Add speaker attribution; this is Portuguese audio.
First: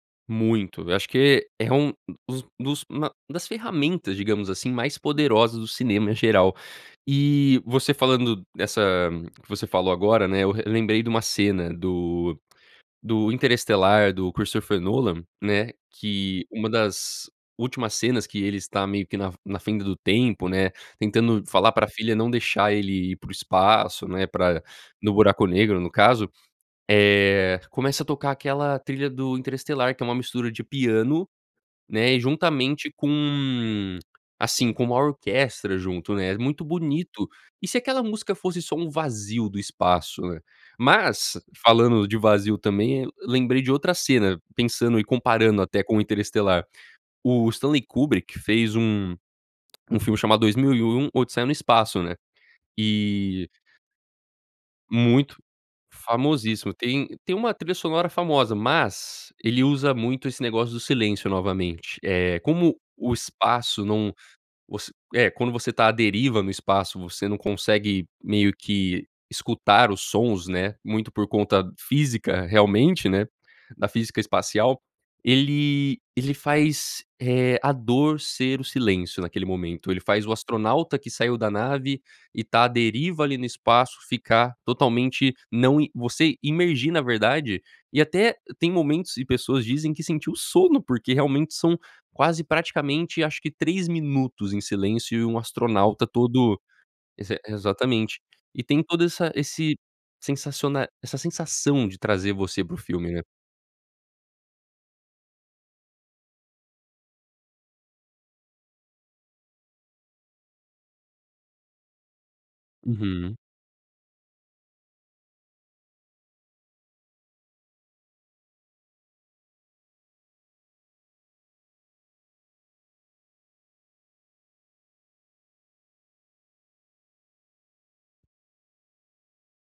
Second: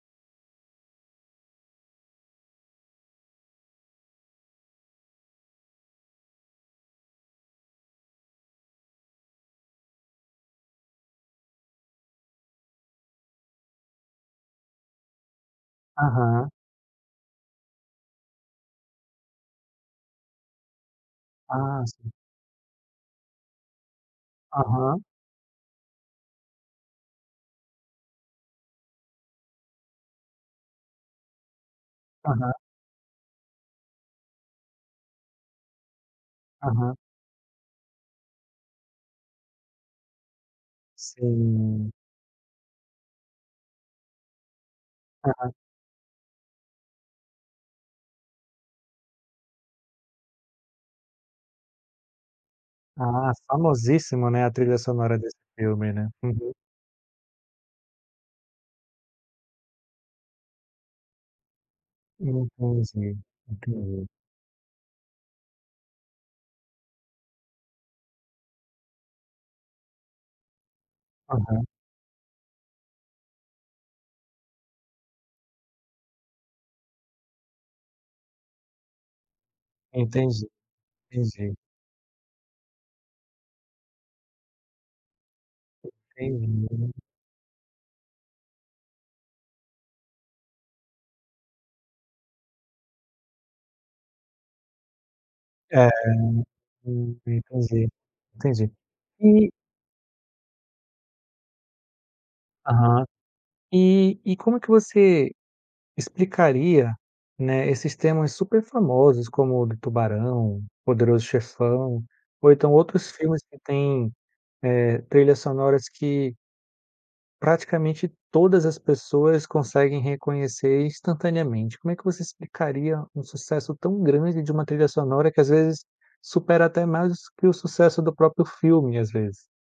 Speaker 1: Muito. Eu acho que é é um dos dos ma das ferramentas, digamos assim, mais poderosas do cinema, em geral. E, você falando dessa que você falou agora, né, eu re lembrei de uma cena do do Interestelar, do Christopher Nolan, né, que
Speaker 2: Aham.
Speaker 1: uma das últimas cenas que ele está, meio que na f na fenda do tempo, né, tentando falar
Speaker 2: Ah.
Speaker 1: para a
Speaker 2: Sim.
Speaker 1: filha não deixar ele ir para o espaço, né, pra
Speaker 2: Aham.
Speaker 1: no buraco negro, no caso, eh, começa a tocar aquela trilha do Interestelar que é uma mistura de piano, né, e
Speaker 2: Aham.
Speaker 1: juntamente com, assim, com uma orquestra junto, né, é muito
Speaker 2: Aham.
Speaker 1: bonito. E, se aquela música fosse só um vazio do espaço, né? Mas,
Speaker 2: Sim.
Speaker 1: falando de vazio, também, lembrei de outra cena, pensando e
Speaker 2: Aham.
Speaker 1: comparando até com o Interestelar, o Stanley Kubrick fez um um filme chamado 2001 Odisseia no Espaço, né?
Speaker 2: Ah.
Speaker 1: E
Speaker 2: Famosíssima, né, a trilha sonora desse
Speaker 1: Muito.
Speaker 2: filme, né? Uhum.
Speaker 1: Famosíssimo. Tem tem uma trilha sonora famosa, mas, ele usa muito esse negócio do silêncio, novamente. Eh, como o
Speaker 2: Entendi.
Speaker 1: espaço
Speaker 2: Entendi.
Speaker 1: não voc é, quando você tá à deriva no espaço, você não consegue, meio que, escutar os sons, né, muito por conta
Speaker 2: Aham.
Speaker 1: física, realmente, né, da física espacial. Ele ele faz, eh, a dor ser o silêncio, naquele momento, ele faz o
Speaker 2: Entendi.
Speaker 1: astronauta que saiu da
Speaker 2: Entendi.
Speaker 1: nave e, tá à deriva, ali, no espaço ficar, totalmente, não i você imergir
Speaker 2: Entendi.
Speaker 1: na verdade, e, até tem momentos, e pessoas dizem que sentiu sono, porque, realmente, são quase, praticamente, acho que 3 minutos em silêncio e um
Speaker 2: É.
Speaker 1: astronauta todo
Speaker 2: Hum.
Speaker 1: Ex
Speaker 2: Entendi.
Speaker 1: exatamente. E,
Speaker 2: Entendi.
Speaker 1: tem toda essa
Speaker 2: E
Speaker 1: esse sensaciona essa sensação de trazer você para o
Speaker 2: Aham.
Speaker 1: filme, né?
Speaker 2: E e como que você explicaria, né, esses temas super famosos como o do Tubarão, Poderoso Chefão ou então, outros
Speaker 1: Uhum.
Speaker 2: filmes que tem, eh, trilhas sonoras que praticamente, todas as pessoas conseguem reconhecer, instantaneamente. Como é que você explicaria um sucesso tão grande de uma trilha sonora que, às vezes, supera até mais que o sucesso do próprio filme, às vezes?